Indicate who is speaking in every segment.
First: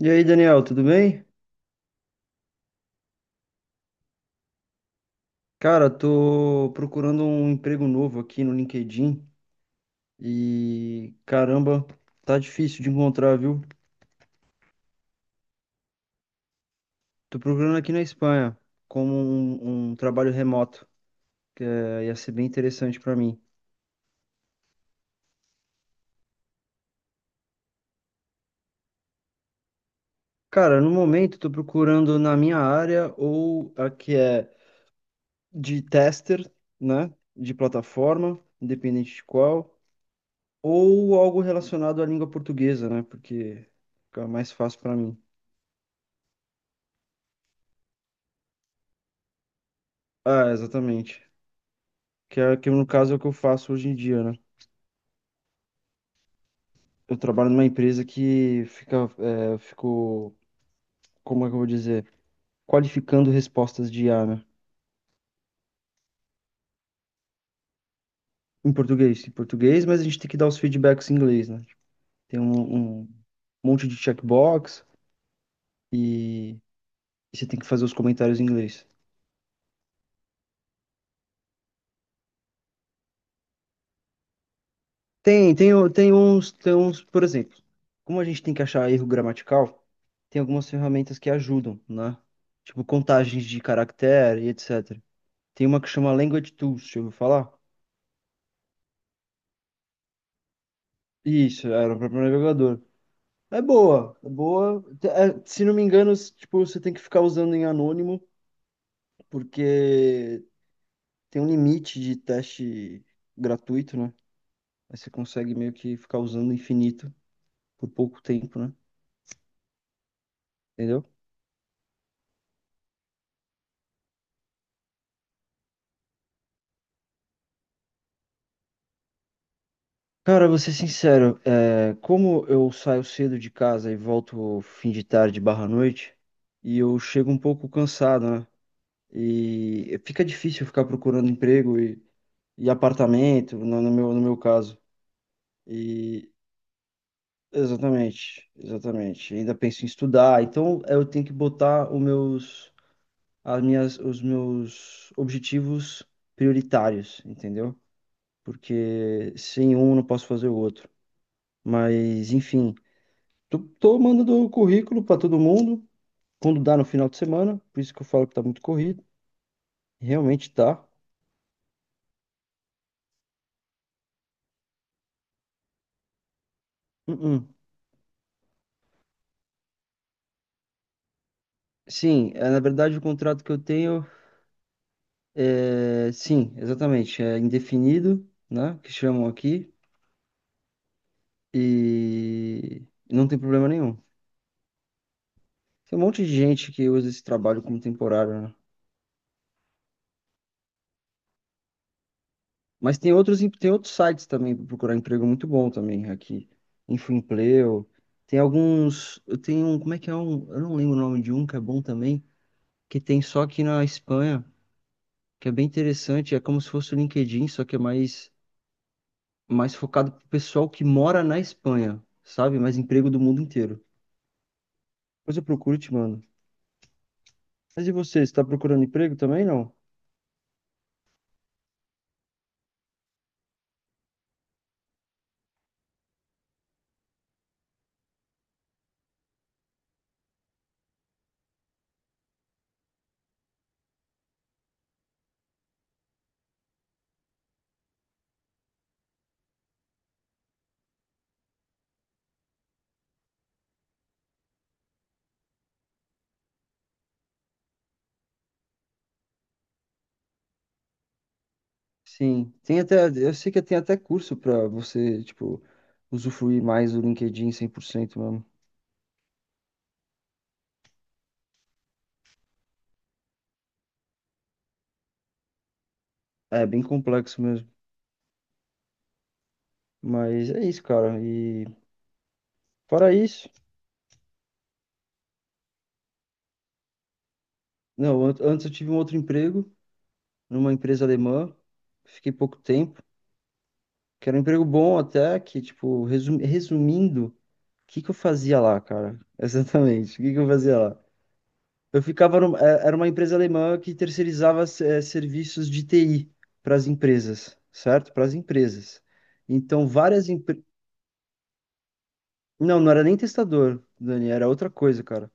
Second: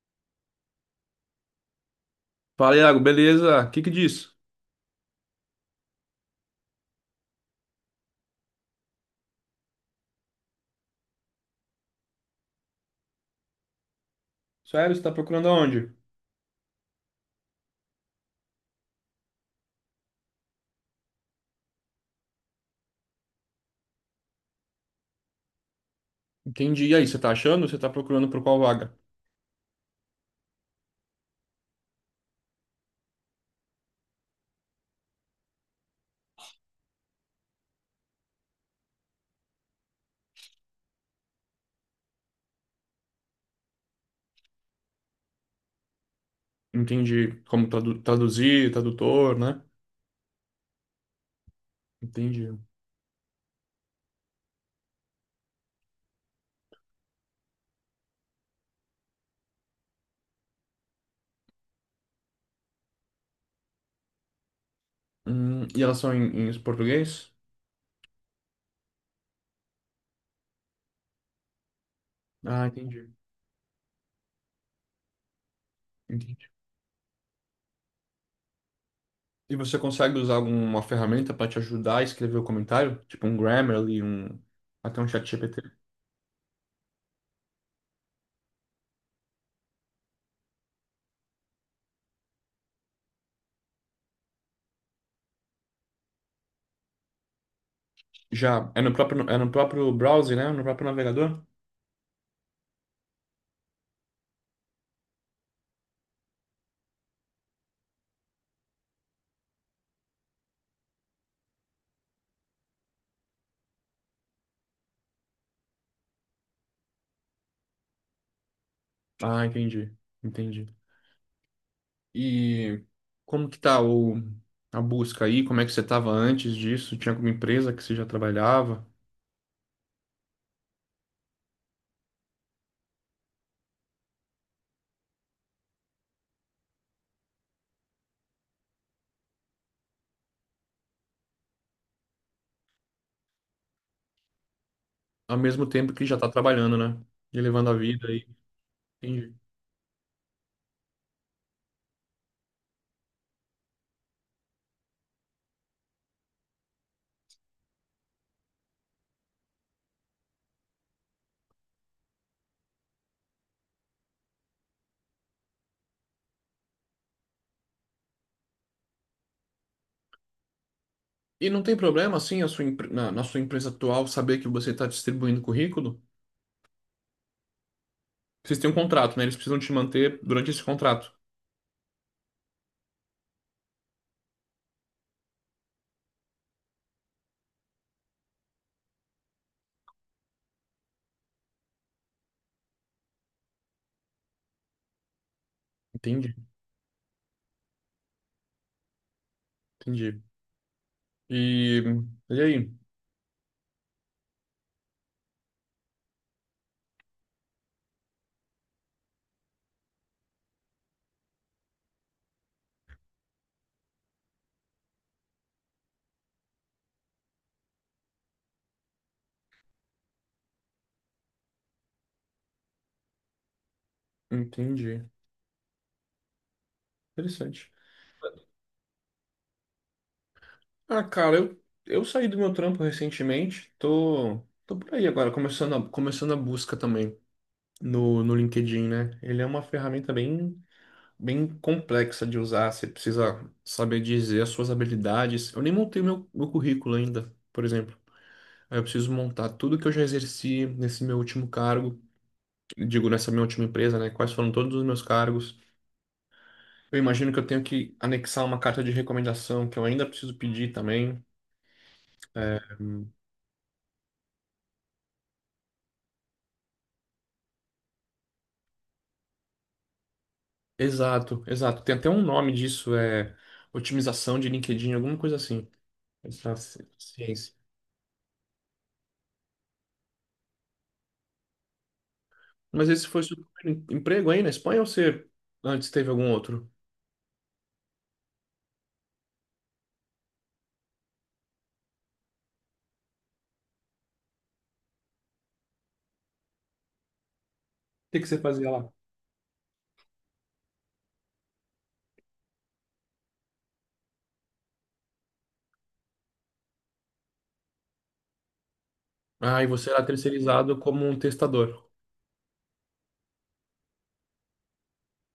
Speaker 1: E aí, Daniel, tudo bem?
Speaker 2: Fala, Iago, beleza? O que que diz?
Speaker 1: Cara, tô procurando um emprego novo aqui no LinkedIn e caramba, tá difícil de encontrar, viu?
Speaker 2: Sério, você tá procurando aonde?
Speaker 1: Tô procurando aqui na Espanha como um trabalho remoto, ia ser bem interessante pra mim.
Speaker 2: Entendi. E aí, você tá achando? Você tá procurando por qual vaga?
Speaker 1: Cara, no momento tô procurando na minha área ou a que é de tester, né? De plataforma, independente de qual, ou algo relacionado à língua portuguesa, né? Porque fica mais fácil pra mim.
Speaker 2: Entendi. Como traduzir, tradutor, né?
Speaker 1: Ah, exatamente. Que é
Speaker 2: Entendi.
Speaker 1: que no caso é o que eu faço hoje em dia, né? Eu trabalho numa empresa que fico, como é que eu vou dizer? Qualificando respostas de IA, né?
Speaker 2: E elas são em português?
Speaker 1: Em português, mas a gente tem que dar os feedbacks em inglês, né? Tem
Speaker 2: Ah,
Speaker 1: um
Speaker 2: entendi.
Speaker 1: monte de checkbox
Speaker 2: Entendi.
Speaker 1: e, e você tem que fazer os comentários em inglês.
Speaker 2: E você consegue usar alguma ferramenta para te ajudar a escrever o comentário? Tipo um Grammarly, um... até um
Speaker 1: Tem,
Speaker 2: ChatGPT?
Speaker 1: tem, o- tem uns, tem uns, por exemplo, como a gente tem que achar erro gramatical, tem algumas ferramentas que ajudam, né? Tipo contagens de caractere e etc. Tem uma que chama Language Tools, deixa eu falar.
Speaker 2: Já. É no próprio browser, né? No próprio navegador?
Speaker 1: Isso, era para navegador. É boa, é boa. Se não me engano, tipo, você tem que ficar usando em anônimo, porque tem um limite de teste gratuito, né? Aí você consegue meio que ficar usando infinito por pouco tempo, né?
Speaker 2: Ah, entendi. Entendi.
Speaker 1: Entendeu?
Speaker 2: E como que tá a busca aí? Como é que você estava antes disso? Tinha alguma empresa que você já trabalhava?
Speaker 1: Cara, vou ser sincero, como eu saio cedo de casa e volto fim de tarde barra noite, e eu chego um pouco cansado, né? E fica difícil ficar procurando emprego e apartamento, no meu caso.
Speaker 2: Ao mesmo tempo que já está
Speaker 1: E
Speaker 2: trabalhando, né? E levando a vida aí.
Speaker 1: exatamente,
Speaker 2: Entendi.
Speaker 1: exatamente. Ainda penso em estudar, então eu tenho que botar os meus objetivos prioritários, entendeu? Porque sem um eu não posso fazer o outro. Mas enfim, tô mandando o currículo para todo mundo quando dá no final de semana, por isso que eu falo que tá muito corrido. Realmente tá.
Speaker 2: E não tem problema, assim, a sua, na, na sua empresa atual saber que você está distribuindo currículo?
Speaker 1: Uh-uh.
Speaker 2: Vocês têm um contrato, né? Eles precisam te manter durante esse contrato.
Speaker 1: Sim, na verdade o contrato que eu tenho sim, exatamente, é indefinido, né? Que chamam aqui. E não tem problema nenhum. Tem um monte
Speaker 2: Entendi,
Speaker 1: de gente que usa esse trabalho como temporário, né?
Speaker 2: entendi. E, e aí?
Speaker 1: Mas tem outros, tem outros sites também para procurar emprego muito bom também aqui. Infoempleo. Tem alguns. Eu tenho um. Como é que é um? Eu não lembro o nome de um que é bom também, que tem só aqui na Espanha, que é bem interessante. É como se fosse o LinkedIn, só que é mais focado pro pessoal que mora na Espanha, sabe? Mais emprego do mundo inteiro.
Speaker 2: Entendi.
Speaker 1: Depois eu procuro e te mando.
Speaker 2: Interessante.
Speaker 1: Mas e você? Você está procurando emprego também, não?
Speaker 2: Ah, cara, eu saí do meu trampo recentemente. Tô, tô por aí agora, começando a busca também. No no LinkedIn, né? Ele é uma ferramenta bem complexa de usar. Você precisa saber dizer as suas habilidades. Eu nem montei meu currículo ainda, por exemplo. Aí eu preciso montar tudo que eu já exerci nesse meu último cargo, digo, nessa minha última empresa, né? Quais foram todos os meus cargos. Eu imagino que eu tenho que anexar uma carta de recomendação que eu ainda preciso pedir também.
Speaker 1: Sim,
Speaker 2: É,
Speaker 1: tem até, eu sei que tem até curso pra você, tipo, usufruir mais do LinkedIn 100% mesmo.
Speaker 2: exato. Tem até um nome disso, é otimização de LinkedIn, alguma coisa assim. Essa
Speaker 1: É bem complexo
Speaker 2: ciência.
Speaker 1: mesmo, mas é isso, cara. E
Speaker 2: Mas esse
Speaker 1: fora
Speaker 2: foi seu
Speaker 1: isso,
Speaker 2: primeiro emprego aí na Espanha ou você antes teve algum outro? O
Speaker 1: não, antes eu tive um outro emprego numa empresa alemã, fiquei pouco tempo, que era um emprego bom até, que tipo, resumindo, o que que eu
Speaker 2: que que você
Speaker 1: fazia
Speaker 2: fazia
Speaker 1: lá,
Speaker 2: lá?
Speaker 1: cara? Exatamente, o que que eu fazia lá? Eu ficava era uma empresa alemã que terceirizava serviços de TI para as empresas, certo? Para as empresas.
Speaker 2: Ah, e
Speaker 1: Então,
Speaker 2: você era
Speaker 1: várias empresas.
Speaker 2: terceirizado como um testador.
Speaker 1: Não, não era nem testador, Dani, era outra coisa, cara.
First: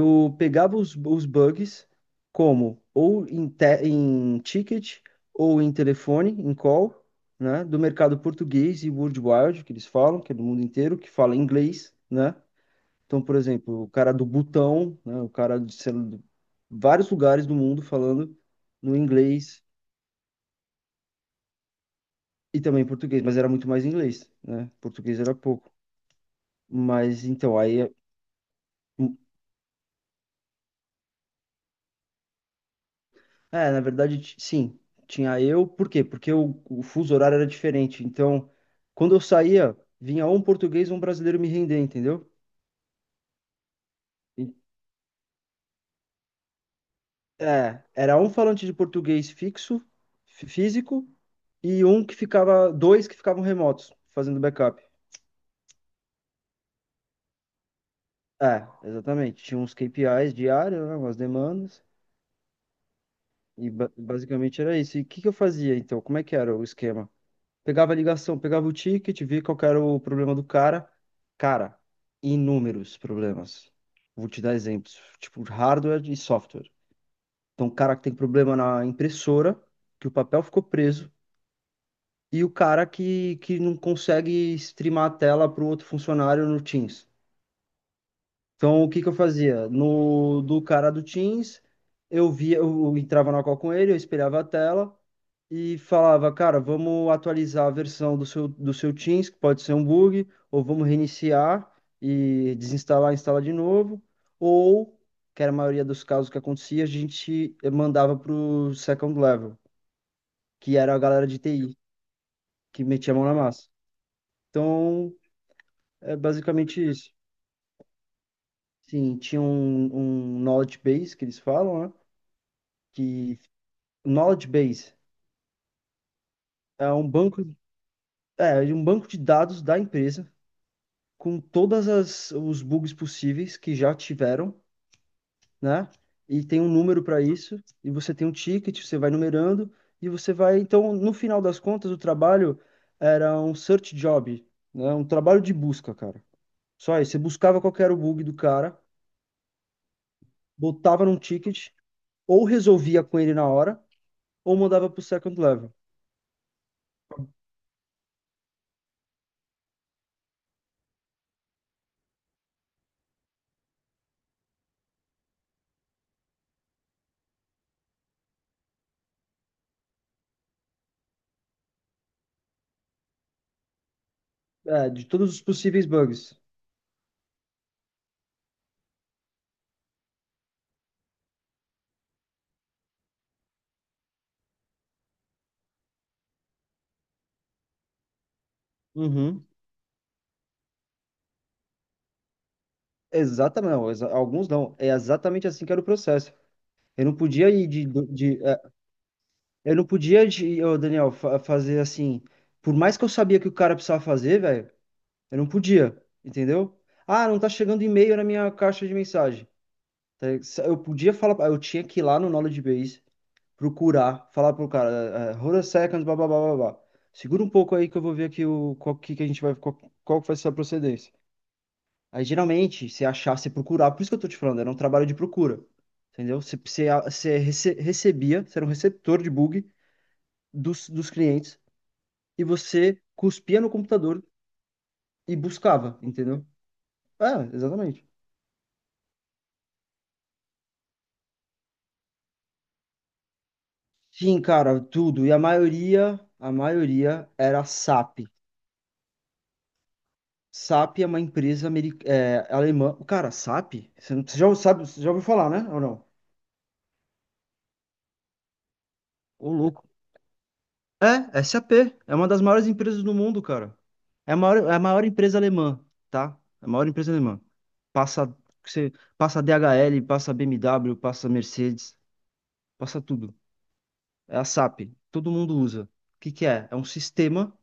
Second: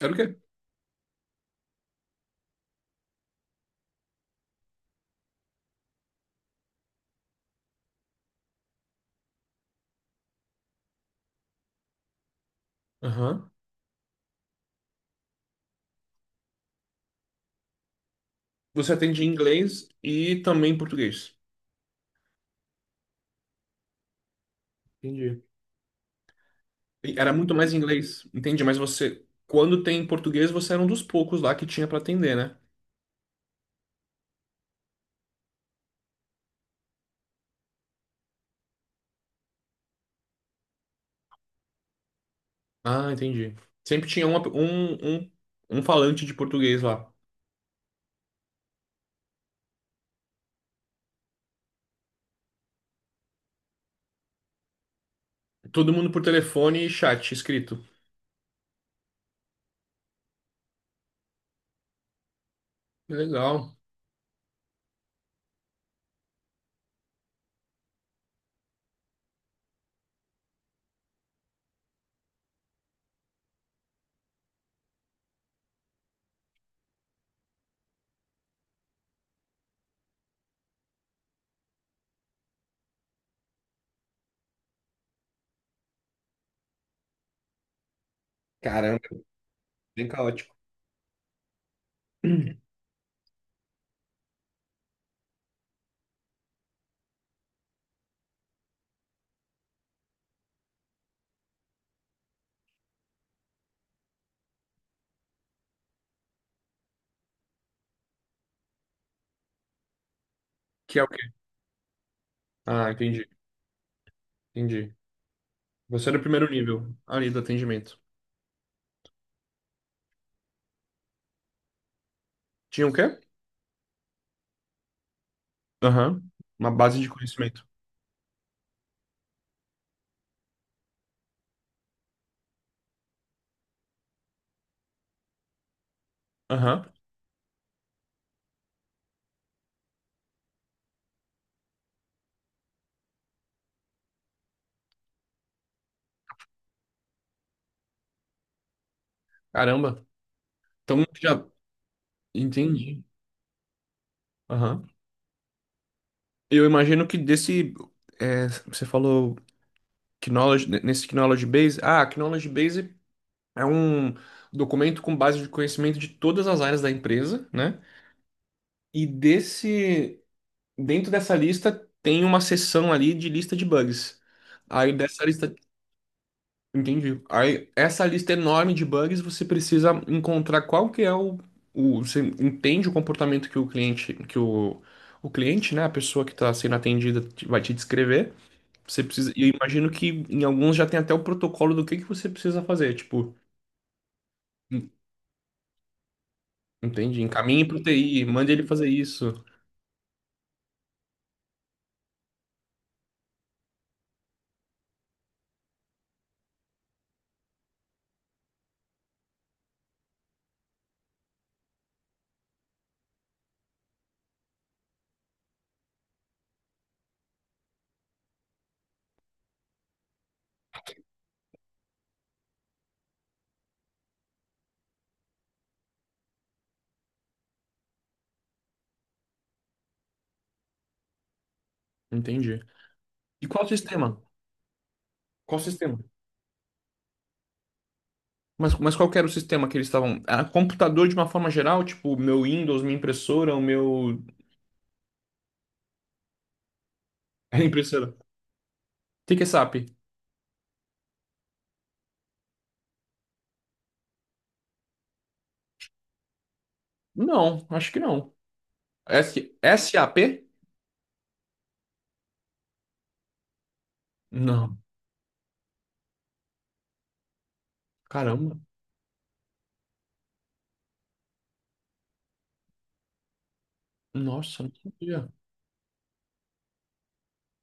Speaker 2: Era o quê?
Speaker 1: pegava os bugs como ou em ticket ou em telefone, em call, né? Do mercado português e worldwide, que eles falam, que é do mundo inteiro, que fala inglês, né? Então, por
Speaker 2: Aham.
Speaker 1: exemplo, o cara do Butão, né, o cara de sei lá, de vários lugares do mundo falando
Speaker 2: Você
Speaker 1: no
Speaker 2: atende em
Speaker 1: inglês
Speaker 2: inglês e também em português.
Speaker 1: e também português, mas era muito mais inglês, né? Português era
Speaker 2: Entendi.
Speaker 1: pouco.
Speaker 2: E
Speaker 1: Mas
Speaker 2: era muito
Speaker 1: então,
Speaker 2: mais em
Speaker 1: aí.
Speaker 2: inglês, entendi. Mas você, quando tem em português, você era um dos poucos lá que tinha pra atender, né?
Speaker 1: Na verdade, sim, tinha eu. Por quê? Porque o fuso horário era diferente. Então, quando eu saía, vinha ou um português ou um brasileiro me render, entendeu?
Speaker 2: Ah, entendi. Sempre tinha
Speaker 1: E-
Speaker 2: um, um falante de português lá.
Speaker 1: É, era um falante de português fixo, físico, e um que ficava, dois que ficavam remotos, fazendo backup.
Speaker 2: Todo mundo por telefone e chat escrito.
Speaker 1: É, exatamente. Tinha uns KPIs diários, né, umas demandas,
Speaker 2: Que
Speaker 1: e
Speaker 2: legal.
Speaker 1: basicamente era isso. E o que que eu fazia então? Como é que era o esquema? Pegava a ligação, pegava o ticket, via qual que era o problema do cara. Cara, inúmeros problemas. Vou te dar exemplos, tipo hardware e software. Então, o cara que tem problema na impressora, que o papel ficou preso, e o cara que não consegue streamar a tela para o outro funcionário no Teams. Então, o
Speaker 2: Caramba,
Speaker 1: que que eu fazia?
Speaker 2: bem
Speaker 1: No
Speaker 2: caótico.
Speaker 1: do cara do Teams, eu via, eu entrava na call com ele, eu espelhava a tela e falava, cara, vamos atualizar a versão do seu Teams, que pode ser um bug, ou vamos reiniciar e desinstalar, instalar de novo, ou, que era a maioria dos casos que acontecia, a gente mandava para o second level, que era
Speaker 2: Que
Speaker 1: a
Speaker 2: é o quê?
Speaker 1: galera de TI, que
Speaker 2: Ah,
Speaker 1: metia a mão
Speaker 2: entendi.
Speaker 1: na massa.
Speaker 2: Entendi.
Speaker 1: Então,
Speaker 2: Você
Speaker 1: é
Speaker 2: era o primeiro
Speaker 1: basicamente
Speaker 2: nível
Speaker 1: isso.
Speaker 2: ali do atendimento.
Speaker 1: Sim, tinha um knowledge base que eles falam, né?
Speaker 2: Tinha o quê?
Speaker 1: Que Knowledge Base
Speaker 2: Aham. Uma
Speaker 1: é
Speaker 2: base de
Speaker 1: um banco,
Speaker 2: conhecimento.
Speaker 1: é é um banco de dados da empresa com todas as os bugs possíveis que já tiveram, né? E tem um
Speaker 2: Aham.
Speaker 1: número para isso, e você tem um ticket, você vai numerando e você vai, então, no final das contas, o trabalho era um search job, né? Um trabalho de busca, cara. Só isso, você buscava qual que era o bug do cara,
Speaker 2: Caramba. Então
Speaker 1: botava num
Speaker 2: já
Speaker 1: ticket, ou resolvia
Speaker 2: entendi.
Speaker 1: com ele na hora, ou
Speaker 2: Aham.
Speaker 1: mandava pro second level.
Speaker 2: Eu imagino que desse. É, você falou knowledge, nesse Knowledge Base. Ah, Knowledge Base é um documento com base de conhecimento de todas as áreas da empresa, né? E desse. Dentro dessa lista tem uma seção ali de lista de bugs.
Speaker 1: É,
Speaker 2: Aí
Speaker 1: de
Speaker 2: dessa
Speaker 1: todos os
Speaker 2: lista.
Speaker 1: possíveis bugs.
Speaker 2: Entendi. Aí, essa lista enorme de bugs, você precisa encontrar qual que é você entende o comportamento que o cliente, né, a pessoa que está sendo atendida vai te descrever. Você precisa, e
Speaker 1: Uhum.
Speaker 2: eu imagino que em alguns já tem até o protocolo do que você precisa fazer, tipo,
Speaker 1: Exatamente, não, alguns não. É
Speaker 2: en-
Speaker 1: exatamente assim que era o processo. Eu não
Speaker 2: entendi,
Speaker 1: podia
Speaker 2: encaminhe
Speaker 1: ir
Speaker 2: para o
Speaker 1: de,
Speaker 2: TI, mande ele fazer isso.
Speaker 1: eu não podia de, ô, Daniel, fazer assim. Por mais que eu sabia que o cara precisava fazer, velho, eu não podia, entendeu? Ah, não tá chegando e-mail na minha caixa de mensagem. Tá ligado? Eu podia falar, eu tinha que ir lá no Knowledge Base, procurar, falar pro cara, hold a second, blá blá blá blá blá. Segura um pouco aí que eu vou ver aqui que a gente vai qual, qual que vai ser a procedência. Aí geralmente, se achar, se procurar, por isso que eu tô te falando, era um trabalho de procura. Entendeu? Você recebia, você era um receptor de bug dos clientes e
Speaker 2: Entendi.
Speaker 1: você
Speaker 2: E
Speaker 1: cuspia
Speaker 2: qual
Speaker 1: no
Speaker 2: sistema?
Speaker 1: computador e
Speaker 2: Qual sistema?
Speaker 1: buscava, entendeu? É, exatamente.
Speaker 2: Mas qual que era o sistema que eles estavam? Era computador de uma forma geral, tipo, meu Windows, minha impressora, o meu
Speaker 1: Sim, cara, tudo. E a maioria
Speaker 2: a
Speaker 1: era
Speaker 2: impressora.
Speaker 1: SAP.
Speaker 2: O que que é SAP?
Speaker 1: SAP é uma empresa alemã. Cara, SAP? Você você já sabe, você já ouviu falar, né? Ou não?
Speaker 2: Não, acho que não.
Speaker 1: Ô,
Speaker 2: S
Speaker 1: louco.
Speaker 2: SAP?
Speaker 1: É, SAP. É uma das maiores empresas do mundo, cara. É
Speaker 2: Não.
Speaker 1: a maior empresa alemã, tá? É a maior empresa alemã. Passa,
Speaker 2: Caramba.
Speaker 1: você, passa DHL, passa BMW, passa Mercedes, passa tudo. É a
Speaker 2: Nossa, não
Speaker 1: SAP.
Speaker 2: sabia.
Speaker 1: Todo mundo usa. O que que é? É um sistema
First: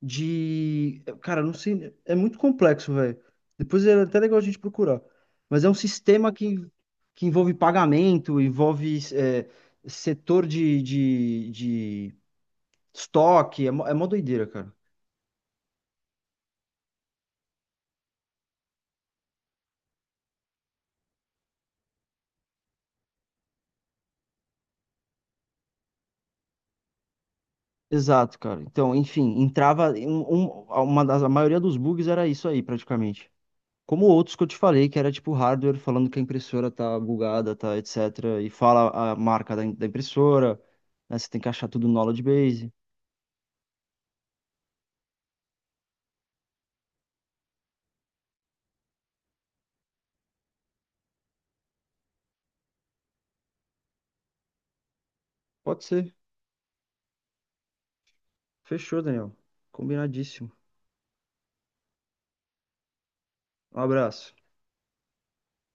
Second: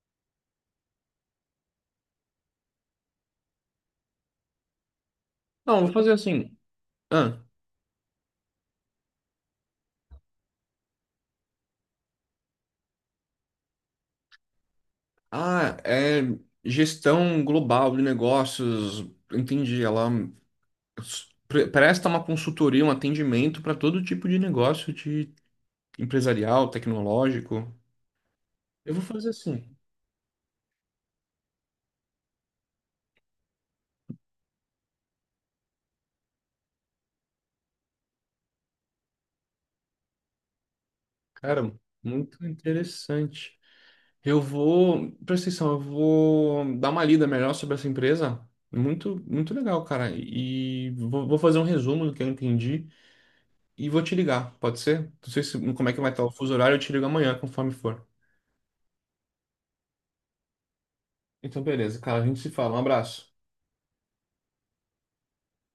Speaker 1: de... Cara, eu não sei... É muito complexo, velho. Depois é até legal a gente procurar. Mas é um
Speaker 2: Não, vou fazer
Speaker 1: sistema
Speaker 2: assim.
Speaker 1: que
Speaker 2: Ah,
Speaker 1: envolve pagamento, envolve setor de estoque. É mó doideira, cara.
Speaker 2: é gestão global de negócios. Entendi. Ela presta uma consultoria, um atendimento para todo tipo de negócio de empresarial, tecnológico.
Speaker 1: Exato, cara.
Speaker 2: Eu
Speaker 1: Então,
Speaker 2: vou fazer
Speaker 1: enfim,
Speaker 2: assim.
Speaker 1: entrava a maioria dos bugs era isso aí, praticamente. Como outros que eu te falei, que era tipo hardware falando que a impressora tá bugada, tá, etc. E fala a marca da impressora, né? Você tem que achar
Speaker 2: Cara,
Speaker 1: tudo no knowledge
Speaker 2: muito
Speaker 1: base.
Speaker 2: interessante. Eu vou, presta atenção, eu vou dar uma lida melhor sobre essa empresa. Muito, muito legal, cara. E vou, vou fazer um resumo do que eu entendi e vou te ligar, pode ser? Não sei se,
Speaker 1: Pode
Speaker 2: como é que vai
Speaker 1: ser.
Speaker 2: estar o fuso horário, eu te ligo amanhã, conforme for.
Speaker 1: Fechou, Daniel. Combinadíssimo.
Speaker 2: Então, beleza, cara, a gente se fala. Um abraço.
Speaker 1: Um abraço.